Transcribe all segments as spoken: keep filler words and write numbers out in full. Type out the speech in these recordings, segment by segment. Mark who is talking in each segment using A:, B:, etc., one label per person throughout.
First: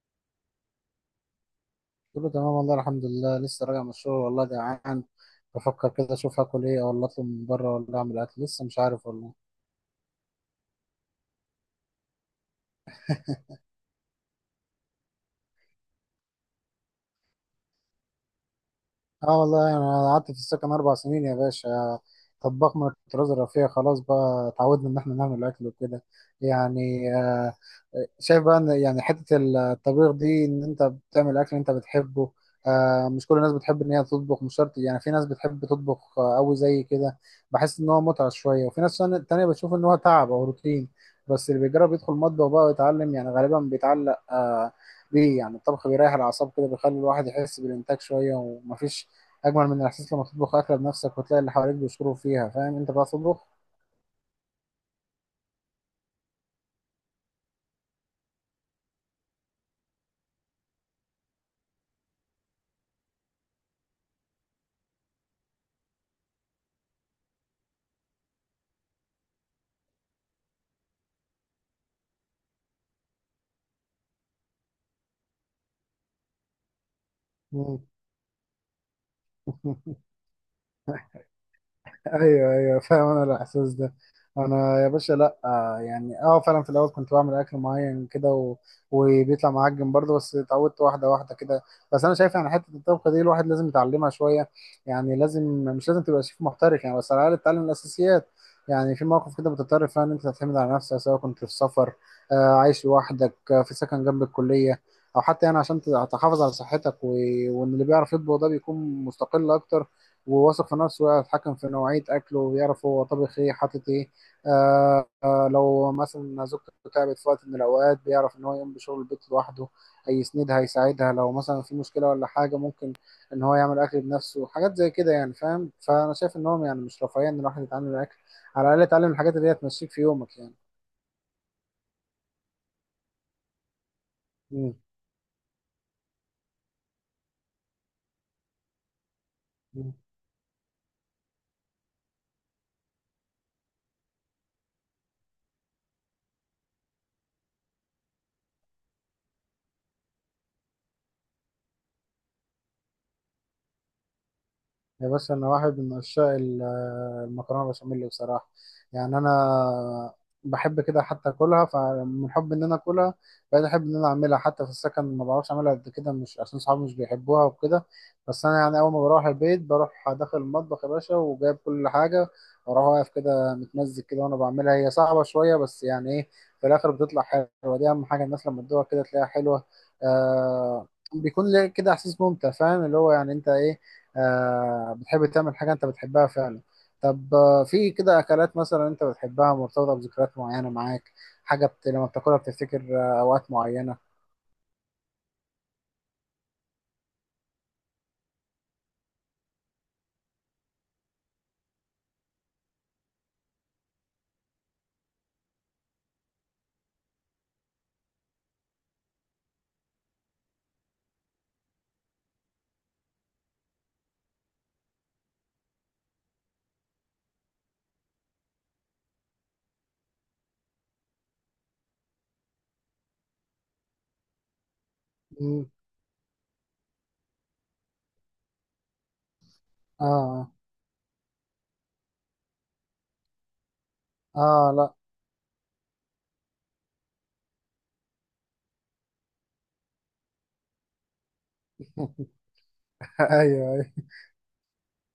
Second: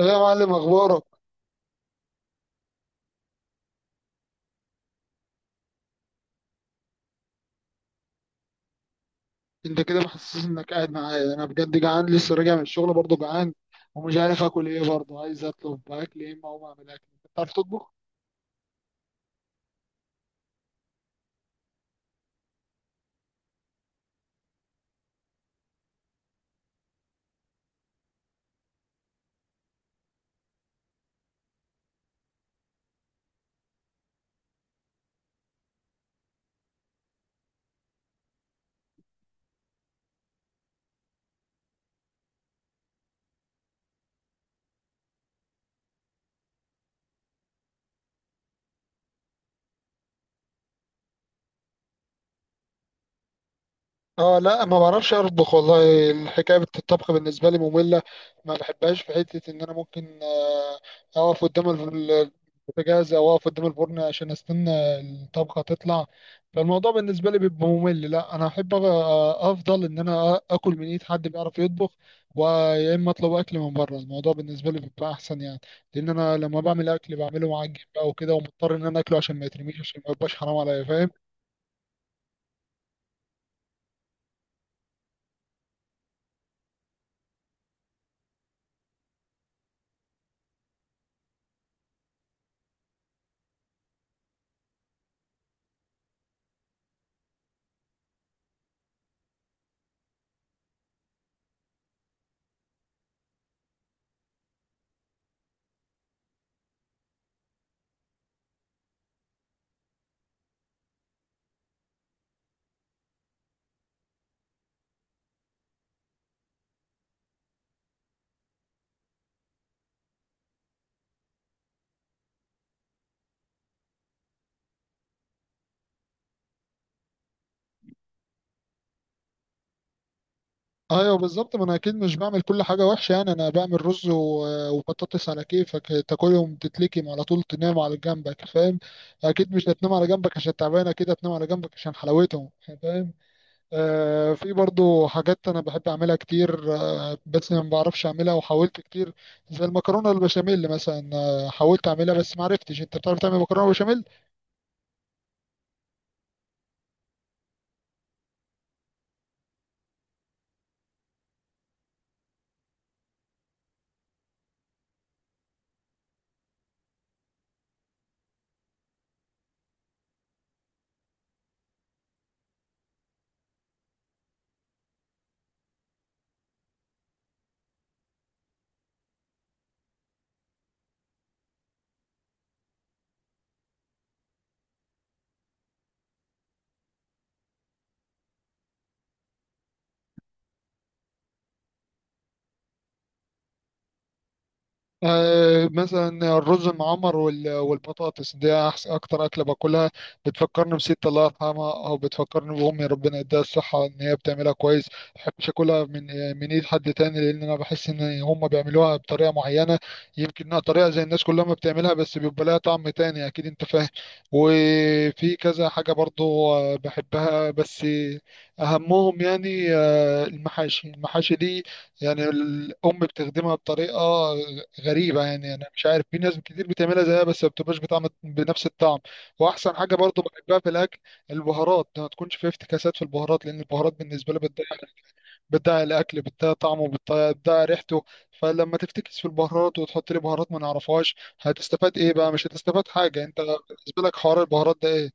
A: يا معلم، اخبارك؟
B: قلت له تمام، والله الحمد لله، لسه راجع من الشغل والله جعان. بفكر كده اشوف هاكل ايه، ولا اطلب من بره، ولا اعمل اكل، لسه مش عارف والله.
A: انت كده محسس انك قاعد معايا، انا بجد جعان لسه راجع من الشغل برضه جعان، ومش عارف اكل ايه، برضه عايز اطلب اكل ايه، ما هو اعمل اكل. انت بتعرف تطبخ؟
B: اه والله، يعني انا قعدت في السكن اربع سنين يا باشا. طباخ من الطراز الرفيع، خلاص بقى اتعودنا ان احنا نعمل اكل وكده. يعني آه، شايف بقى ان، يعني، حته الطبيخ دي، ان انت بتعمل اكل انت بتحبه. آه، مش كل الناس بتحب ان هي تطبخ، مش شرط يعني. في ناس بتحب تطبخ آه، قوي زي كده، بحس ان هو متعه شويه. وفي ناس تانية تانية بتشوف ان هو تعب او روتين. بس اللي بيجرب يدخل مطبخ بقى ويتعلم، يعني غالبا بيتعلق آه، بيه. يعني الطبخ بيريح الاعصاب كده، بيخلي الواحد يحس بالانتاج شويه. ومفيش اجمل من الاحساس لما تطبخ اكله بنفسك وتلاقي اللي حواليك بيشكروا فيها. فاهم انت بقى تطبخ؟
A: اه لا، ما بعرفش اطبخ والله. الحكايه بت- الطبخ بالنسبه لي ممله، ما بحبهاش. في حته ان انا ممكن آه، اقف قدام ال- البوتاجاز او اقف قدام الفرن عشان استنى الطبخه تطلع، فالموضوع بالنسبه لي بيبقى ممل. لا انا احب أ- افضل ان انا أ- اكل من ايد حد بيعرف يطبخ، ويا اما اطلب اكل من بره، الموضوع بالنسبه لي بيبقى احسن يعني، لان انا لما بعمل اكل بعمله
B: مم.
A: معجن بقى وكده، ومضطر ان انا اكله عشان ما يترميش، عشان ما يبقاش حرام عليا، فاهم؟
B: ايوه ايوه، فاهم انا الاحساس ده. انا يا باشا، لا آه، يعني اه فعلا في الاول كنت بعمل اكل معين كده و... وبيطلع معجن برضه. بس اتعودت واحده واحده كده. بس انا شايف يعني حته الطبخه دي الواحد لازم يتعلمها شويه. يعني لازم، مش لازم تبقى شيف محترف يعني، بس على الاقل تتعلم الاساسيات. يعني في مواقف كده بتضطر فيها ان انت تعتمد على نفسك، سواء كنت في سفر، آه، عايش لوحدك، آه، في سكن جنب الكليه، او حتى يعني عشان تحافظ على صحتك و... وان اللي بيعرف يطبخ ده بيكون مستقل اكتر، وواثق في نفسه، ويعرف يتحكم في نوعية أكله، ويعرف هو طبخ إيه حاطط إيه. آه آه لو مثلا زوجته تعبت في وقت من الأوقات، بيعرف إن هو يقوم بشغل البيت لوحده، هيسندها هيساعدها لو مثلا في مشكلة ولا حاجة. ممكن إن هو يعمل أكل بنفسه، حاجات زي كده يعني. فاهم؟ فأنا شايف إن هو، يعني، مش رفاهية إن الواحد يتعلم الأكل، على الأقل يتعلم الحاجات اللي هي تمشيك في يومك يعني.
A: ايوه بالظبط، ما انا اكيد مش بعمل كل حاجه وحشه، يعني انا بعمل رز و-
B: مم.
A: وبطاطس، على كيفك تاكلهم تتلكم على طول، تنام على جنبك، فاهم؟ اكيد مش هتنام
B: مم.
A: على جنبك عشان تعبان، اكيد هتنام على جنبك عشان حلاوتهم، فاهم؟ آه، في برضو حاجات انا بحب اعملها كتير، آه بس ما بعرفش اعملها، وحاولت كتير، زي المكرونه البشاميل مثلا، آه حاولت اعملها بس ما عرفتش. انت بتعرف تعمل مكرونه بشاميل؟
B: يا باشا، انا واحد من عشاق ال- المكرونه بشاميل بصراحه. يعني انا بحب كده حتى اكلها، فمن حب ان انا اكلها بقيت احب ان انا اعملها. حتى في السكن ما بعرفش اعملها قد كده، مش عشان صحابي مش بيحبوها وكده، بس انا يعني اول ما بروح البيت بروح داخل المطبخ يا باشا وجايب كل حاجه، واروح واقف كده متمزج كده وانا بعملها. هي صعبه شويه بس يعني ايه، في الاخر بتطلع حلوه. دي اهم حاجه، الناس لما تدوقها كده تلاقيها حلوه. آه بيكون ليه كده احساس ممتع، فاهم؟ اللي هو يعني انت ايه، آه بتحب تعمل حاجة أنت بتحبها فعلا. طب آه في كده أكلات مثلا أنت بتحبها مرتبطة بذكريات معينة معاك، حاجة بت... لما بتاكلها بتفتكر آه أوقات معينة؟
A: آه، مثلا الرز المعمر وال- والبطاطس دي أحس- اكتر اكله باكلها، بتفكرني بست الله يرحمها، او بتفكرني بامي ربنا يديها الصحه، ان هي بتعملها كويس. ما بحبش اكلها من آه، من ايد حد تاني، لان انا بحس ان هم بيعملوها بطريقه معينه، يمكن انها طريقه زي الناس كلها ما بتعملها، بس بيبقى لها طعم تاني اكيد، انت فاهم؟ وفي كذا حاجه برضو آه، بحبها، بس اهمهم يعني آه، المحاشي. المحاشي دي يعني الام بتخدمها بطريقه غريبة، يعني أنا
B: مم.
A: مش عارف، في ناس كتير بتعملها زيها بس ما بتبقاش بطعم، بنفس الطعم. وأحسن حاجة برضو
B: آه.
A: بحبها في الأكل، البهارات ما تكونش فيها افتكاسات في البهارات، لأن البهارات بالنسبة لي
B: آه.
A: بتضيع،
B: آه، لا.
A: بتضيع الأكل، بتضيع طعمه، بتضيع بتضيع ريحته. فلما تفتكس في البهارات وتحط لي بهارات ما نعرفهاش، هتستفاد إيه بقى؟ مش هتستفاد حاجة. أنت
B: أيوه أيوه.
A: بالنسبة لك حوار البهارات ده إيه؟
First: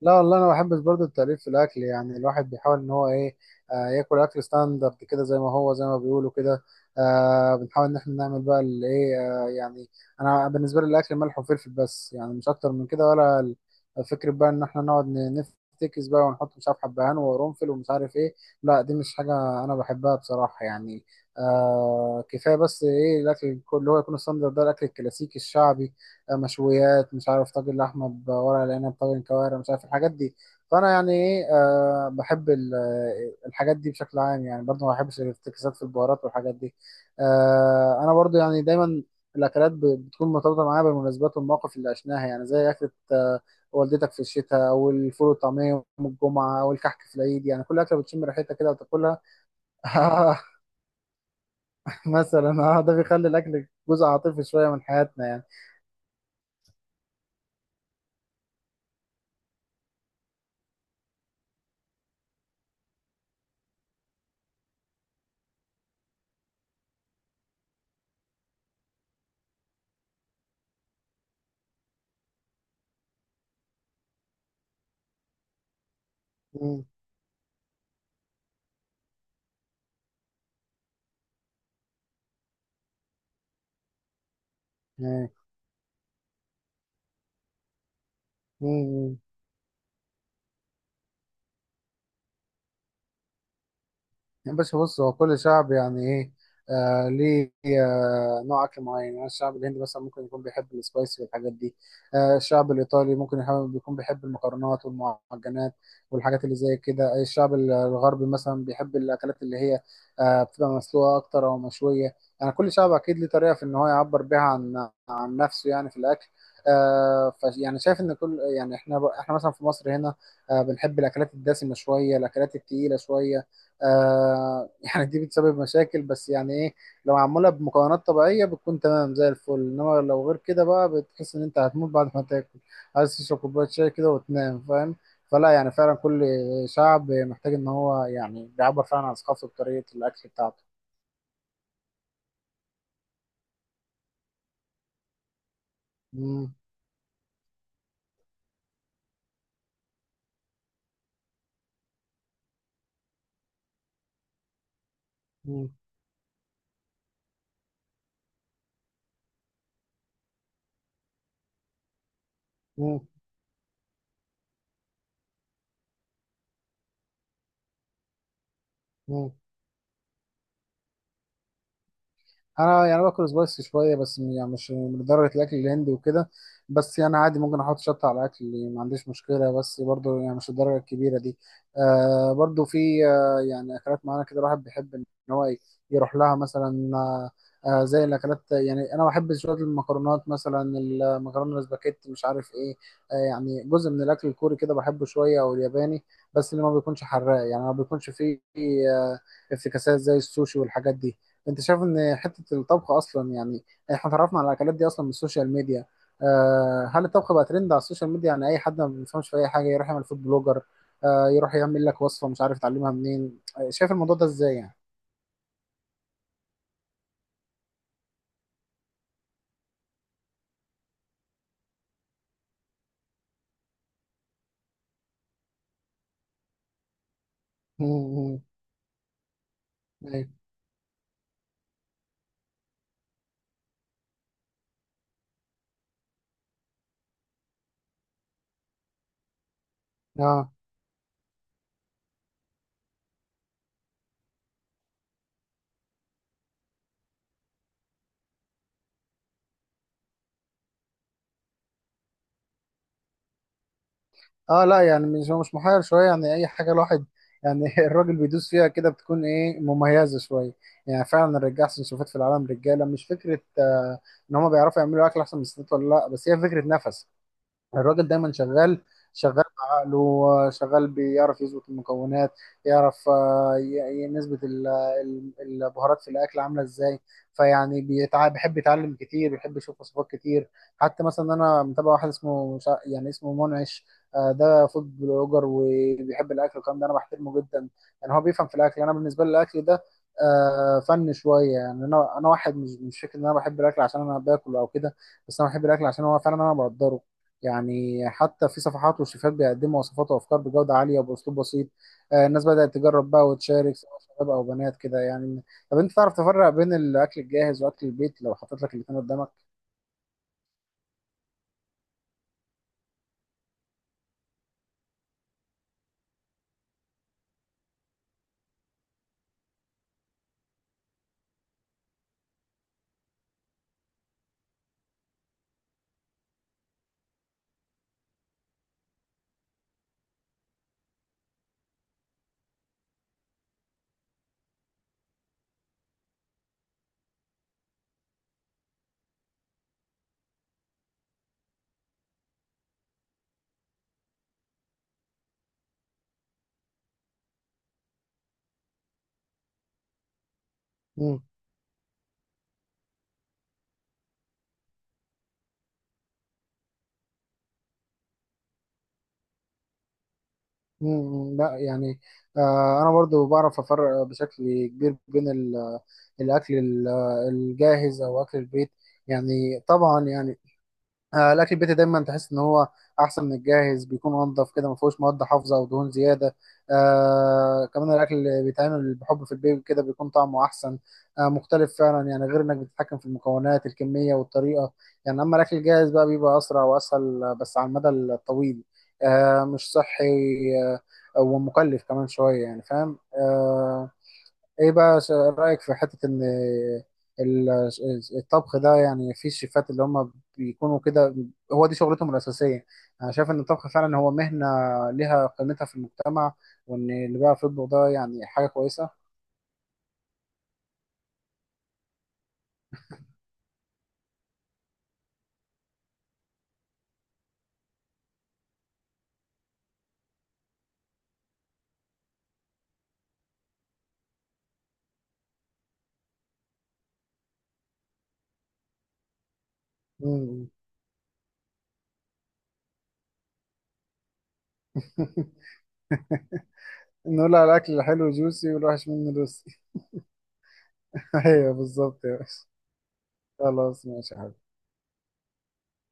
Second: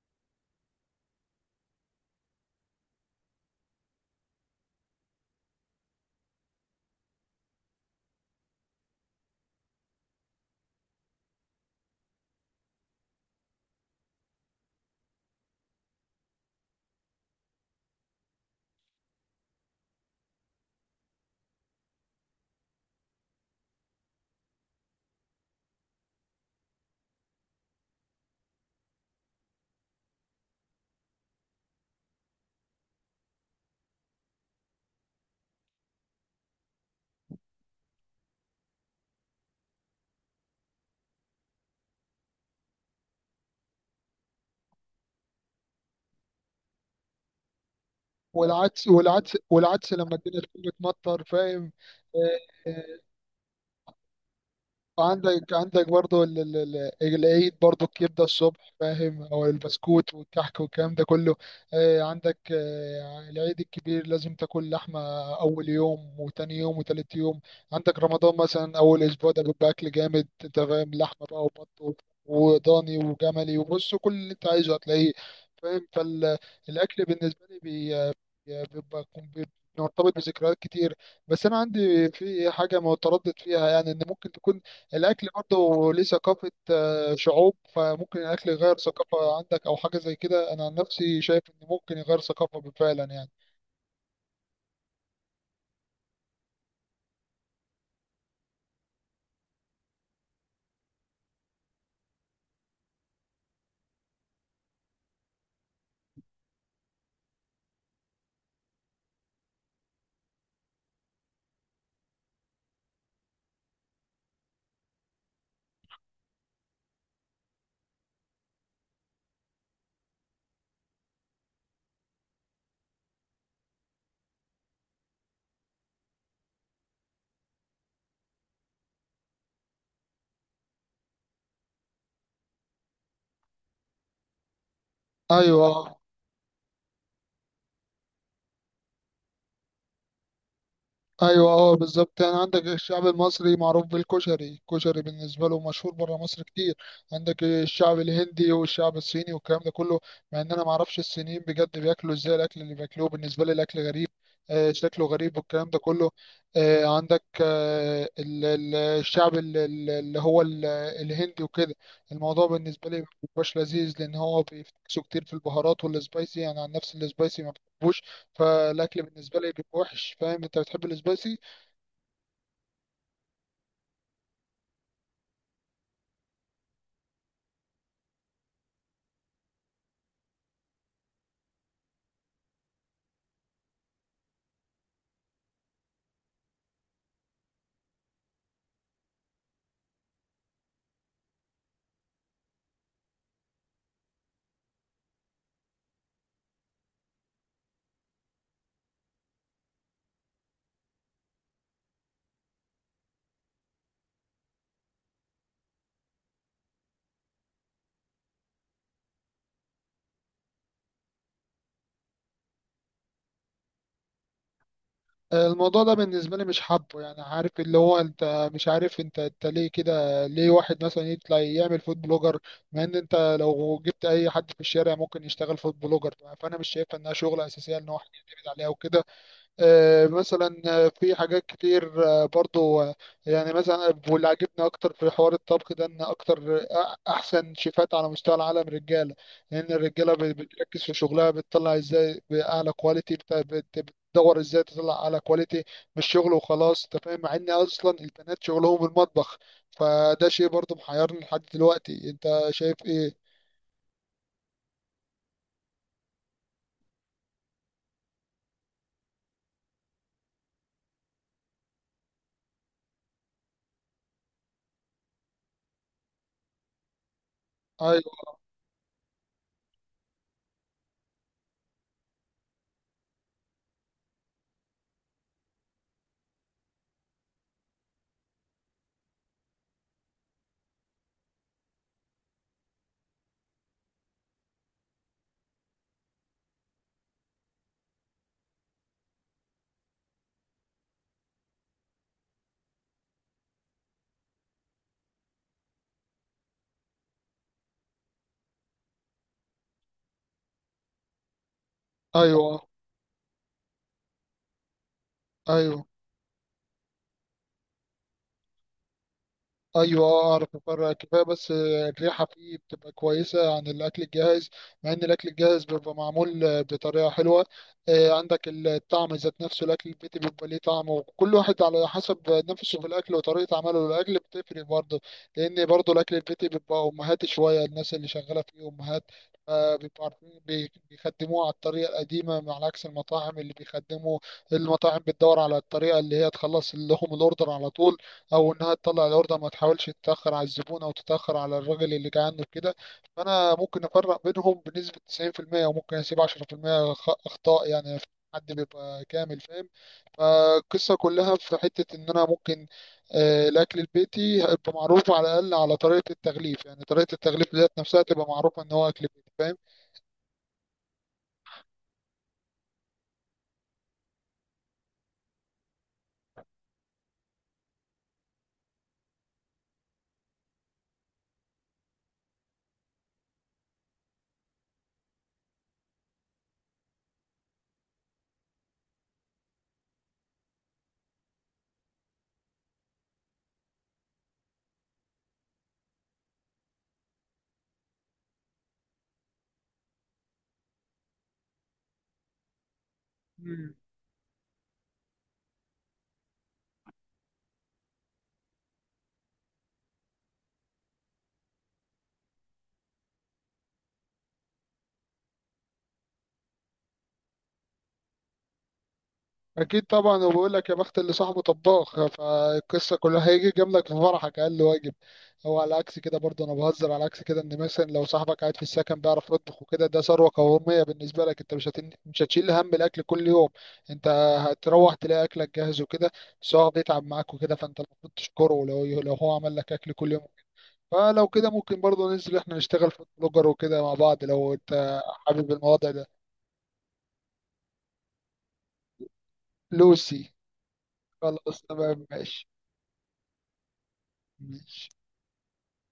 B: لا والله، انا بحب برضه التأليف في الاكل، يعني الواحد بيحاول ان هو ايه، آه ياكل اكل ستاندرد كده زي ما هو، زي ما بيقولوا كده. آه بنحاول ان احنا نعمل بقى الايه، آه يعني انا بالنسبه لي الاكل ملح وفلفل بس، يعني مش اكتر من كده. ولا ال- فكره بقى ان احنا نقعد ن- نفتكس بقى ونحط مش عارف حبهان وقرنفل ومش عارف ايه، لا دي مش حاجه انا بحبها بصراحه يعني. آه كفايه بس ايه الاكل اللي هو يكون ستاندرد ده، الاكل الكلاسيكي الشعبي، مشويات، مش عارف، طاجن لحمه بورق العنب، طاجن كوارع، مش عارف الحاجات دي. فانا يعني ايه، آه بحب ال- آه، الحاجات دي بشكل عام يعني. برضو ما بحبش الافتكاسات في البهارات والحاجات دي. آه انا برضو يعني دايما الاكلات ب- بتكون مرتبطه معايا بالمناسبات والمواقف اللي عشناها، يعني زي اكله آه والدتك في الشتاء، او الفول والطعميه يوم الجمعه، او الكحك في العيد. يعني كل اكله بتشم ريحتها كده
A: والعدس
B: وتاكلها.
A: والعدس والعدس لما
B: آه
A: الدنيا تكون بتمطر، فاهم؟
B: مثلا.
A: آه،
B: اه ده
A: آه.
B: بيخلي الاكل جزء عاطفي شويه من حياتنا يعني.
A: عندك عندك برضو ال- ال- ال- العيد برضو، الكبدة الصبح فاهم، أو البسكوت والكحك والكلام ده كله. آه، عندك آه، العيد الكبير لازم تاكل لحمة أول يوم وتاني يوم وتالت يوم. عندك رمضان مثلا، أول أسبوع ده بيبقى أكل جامد، أنت فاهم، لحمة بقى وبط وضاني وجملي، وبص كل اللي أنت عايزه هتلاقيه، فاهم؟
B: مم.
A: فالأكل بالنسبة لي بي- بيبقى بيبقى مرتبط بذكريات كتير. بس انا عندي في حاجه متردد فيها، يعني ان ممكن تكون الاكل
B: مم.
A: برضه ليه ثقافه آه، شعوب، فممكن الاكل يغير
B: مم.
A: ثقافه عندك او حاجه زي كده. انا عن نفسي شايف ان ممكن يغير ثقافه فعلا يعني.
B: يا باشا بص، هو كل شعب يعني ايه، آه ليه آه، نوع اكل معين. يعني الشعب الهندي مثلا ممكن يكون بيحب السبايسي والحاجات دي، آه، الشعب الايطالي ممكن يحب- يكون بيحب المكرونات والمعجنات والحاجات اللي زي كده. الشعب الغربي مثلا بيحب الاكلات اللي هي آه، بتبقى مسلوقه اكتر او مشويه. يعني كل شعب اكيد ليه طريقه في ان هو يعبر بيها عن عن نفسه يعني في الاكل. آه، ف يعني شايف ان كل، يعني، احنا احنا مثلا في مصر هنا آه، بنحب الاكلات الدسمه شويه، الاكلات التقيله شويه. آه يعني دي بتسبب مشاكل بس يعني ايه. لو معمولة بمكونات طبيعية بتكون تمام زي الفل، إنما لو غير كده بقى بتحس إن أنت هتموت بعد ما تاكل، عايز تشرب كوباية شاي كده وتنام، فاهم؟ فلا يعني فعلا
A: ايوه،
B: كل شعب محتاج إن هو يعني بيعبر فعلا عن ثقافته بطريقة الأكل بتاعته.
A: ايوه اه بالظبط، يعني عندك الشعب المصري معروف بالكشري، الكشري بالنسبه له مشهور بره مصر
B: مم.
A: كتير. عندك الشعب الهندي والشعب الصيني والكلام ده كله، مع ان انا ما اعرفش الصينيين بجد بياكلوا ازاي، الاكل اللي بياكلوه بالنسبه لي الاكل غريب، آه شكله غريب
B: مم.
A: والكلام ده كله. آه عندك آه ال- ال- الشعب ال- ال- اللي هو ال- الهندي وكده، الموضوع بالنسبه
B: مم.
A: لي مبيبقاش لذيذ، لان هو بيفتكسوا كتير في البهارات والسبايسي، يعني عن نفس السبايسي ما بحبوش، فالاكل
B: مم.
A: بالنسبه لي بيبقى وحش، فاهم؟ انت بتحب السبايسي؟
B: انا يعني باكل سبايسي شويه، بس م- يعني مش من درجه الاكل الهندي وكده. بس يعني عادي ممكن احط شطه على الاكل يعني، ما عنديش مشكله، بس برضو يعني مش الدرجه الكبيره دي. آه برضو في آه يعني اكلات معينه كده الواحد بيحب ان هو ي- يروح لها مثلا آه آه زي الاكلات. يعني انا بحب شويه المكرونات مثلا، المكرونه الاسباجيتي مش عارف ايه، آه يعني جزء من الاكل الكوري كده بحبه شويه، او الياباني، بس اللي ما بيكونش حراق، يعني ما بيكونش فيه آه افتكاسات زي السوشي والحاجات دي. انت شايف ان حته الطبخ اصلا يعني احنا اتعرفنا على الاكلات دي اصلا من السوشيال ميديا؟ آه هل الطبخ بقى ترند على السوشيال ميديا؟ يعني اي حد ما بيفهمش في اي حاجه يروح يعمل فود بلوجر، آه يروح يعمل لك وصفه مش عارف يتعلمها منين. آه شايف الموضوع ده ازاي يعني؟
A: آه، الموضوع ده بالنسبه لي مش حابه يعني، عارف اللي هو انت مش عارف، انت انت ليه كده، ليه واحد مثلا يطلع يعمل فود بلوجر؟ مع ان انت لو جبت اي حد في الشارع ممكن يشتغل فود بلوجر، فانا مش شايفها انها شغله اساسيه ان هو واحد
B: مم.
A: يعتمد عليها وكده. آه،
B: ايوه
A: مثلا آه، في حاجات كتير آه، برضو آه، يعني مثلا، واللي عجبني اكتر في حوار الطبخ ده، ان اكتر آه، احسن شيفات على مستوى العالم رجاله، لان الرجاله بت-
B: اه.
A: بتركز في شغلها، بتطلع ازاي باعلى كواليتي، بت- بت- بتدور ازاي تطلع اعلى كواليتي من الشغل وخلاص، انت فاهم. مع ان اصلا البنات شغلهم المطبخ، فده شيء برضو محيرني لحد دلوقتي. انت شايف ايه؟
B: اه لا يعني، مش، هو مش محير شويه يعني. اي حاجه الواحد يعني الراجل بيدوس فيها كده بتكون ايه، مميزه شويه. يعني فعلا الرجاله احسن شوفات في العالم رجاله، مش فكره آه ان هم بيعرفوا يعملوا اكل احسن من الستات ولا لا، بس هي فكره نفس الراجل، دايما
A: ايوه،
B: شغال، شغال بعقله، شغال بيعرف يظبط المكونات. يعرف آه، ي- ي- نسبة ال- ال- البهارات في الأكل عاملة إزاي. فيعني بيتع... بيحب يتعلم كتير، بيحب يشوف وصفات كتير. حتى مثلا أنا متابع واحد اسمه مش ع- يعني اسمه منعش، آه، ده فود بلوجر وبيحب الأكل والكلام ده. أنا بحترمه جدا يعني، هو بيفهم في الأكل. أنا بالنسبة لي الأكل ده آه، فن شوية يعني. أنا أنا واحد مش، مش فكرة إن أنا بحب الأكل عشان أنا باكل أو كده، بس أنا بحب الأكل عشان هو فعلا أنا بقدره يعني. حتى في صفحات وشيفات بيقدموا وصفات وافكار بجوده عاليه وباسلوب بسيط. آه، الناس
A: ايوه،
B: بدات تجرب بقى وتشارك، سواء شباب او بنات كده يعني. طب
A: ايوه،
B: انت تعرف تفرق بين الاكل الجاهز واكل البيت لو حطيت لك الاثنين قدامك؟
A: ايوه. آه، اعرف افرق كفايه، بس آه، الريحه فيه بتبقى كويسه عن الاكل الجاهز، مع ان الاكل الجاهز بيبقى معمول آه، بطريقه حلوه. آه، عندك الطعم ذات نفسه، الاكل البيتي بيبقى ليه طعم، وكل واحد على حسب نفسه في الاكل، وطريقه عمله للاكل بتفرق برضه، لان برضه الاكل البيتي بيبقى امهات شويه، الناس اللي شغاله فيه امهات، آه، بيبقوا عارفين بي- بيخدموه على الطريقه القديمه، على عكس المطاعم اللي بيخدموا. المطاعم بتدور على الطريقه اللي هي تخلص لهم الاوردر على طول، او انها تطلع الاوردر ما تحاولش تتاخر على الزبون او تتاخر على الراجل اللي جاي عنده كده. فانا ممكن افرق بينهم بنسبه تسعين في المية، وممكن اسيب عشرة في المية خ- اخطاء يعني، حد بيبقى كامل فاهم. فالقصه
B: مم.
A: كلها في حته ان انا ممكن آه، الاكل البيتي هيبقى معروف على الاقل على طريقه التغليف، يعني طريقه التغليف ديت نفسها تبقى معروفه ان هو اكل بيتي، فاهم؟
B: مم، لا يعني آه، انا برضو بعرف افرق بشكل كبير بين ال- الاكل ال- الجاهز او اكل البيت. يعني طبعا يعني آه، الاكل البيتي دايما تحس ان هو احسن من الجاهز، بيكون انضف كده، ما فيهوش مواد حافظه او دهون زياده. آه كمان الاكل اللي بيتعمل بحب في البيت كده بيكون طعمه احسن، آه مختلف فعلا يعني، غير انك بتتحكم في المكونات، الكميه والطريقه يعني. اما الاكل الجاهز بقى بيبقى اسرع واسهل، آه، بس على المدى الطويل آه مش صحي، آه ومكلف كمان شويه يعني، فاهم؟ آه ايه بقى س- رأيك في حتة ان ال- الطبخ ده، يعني في الشيفات اللي هم بيكونوا كده هو دي شغلتهم الأساسية؟ انا شايف ان الطبخ فعلا هو مهنة ليها قيمتها في المجتمع، وان اللي بيعرف يطبخ ده يعني حاجة كويسة.
A: اكيد طبعا، وبقول لك يا بخت اللي صاحبه طباخ، فالقصه كلها هيجي جنبك في فرحك اقل واجب، هو على عكس كده برضه انا بهزر. على عكس كده، ان مثلا لو صاحبك قاعد في السكن بيعرف يطبخ وكده، ده ثروه قوميه بالنسبه لك، انت مش هتن... مش هتشيل هم الاكل كل يوم، انت هتروح تلاقي اكلك جاهز وكده، بس هو بيتعب معاك وكده، فانت المفروض تشكره لو لو هو عمل لك اكل كل يوم.
B: مم.
A: فلو كده ممكن برضه ننزل احنا نشتغل في بلوجر وكده مع بعض، لو انت حابب الموضوع ده.
B: نقول على الأكل الحلو جوسي والوحش منه لوسي.
A: لوسي.
B: ايوه
A: خلاص
B: بالظبط
A: تمام
B: يا باشا.
A: ماشي.
B: خلاص ماشي يا حبيبي.
A: ماشي.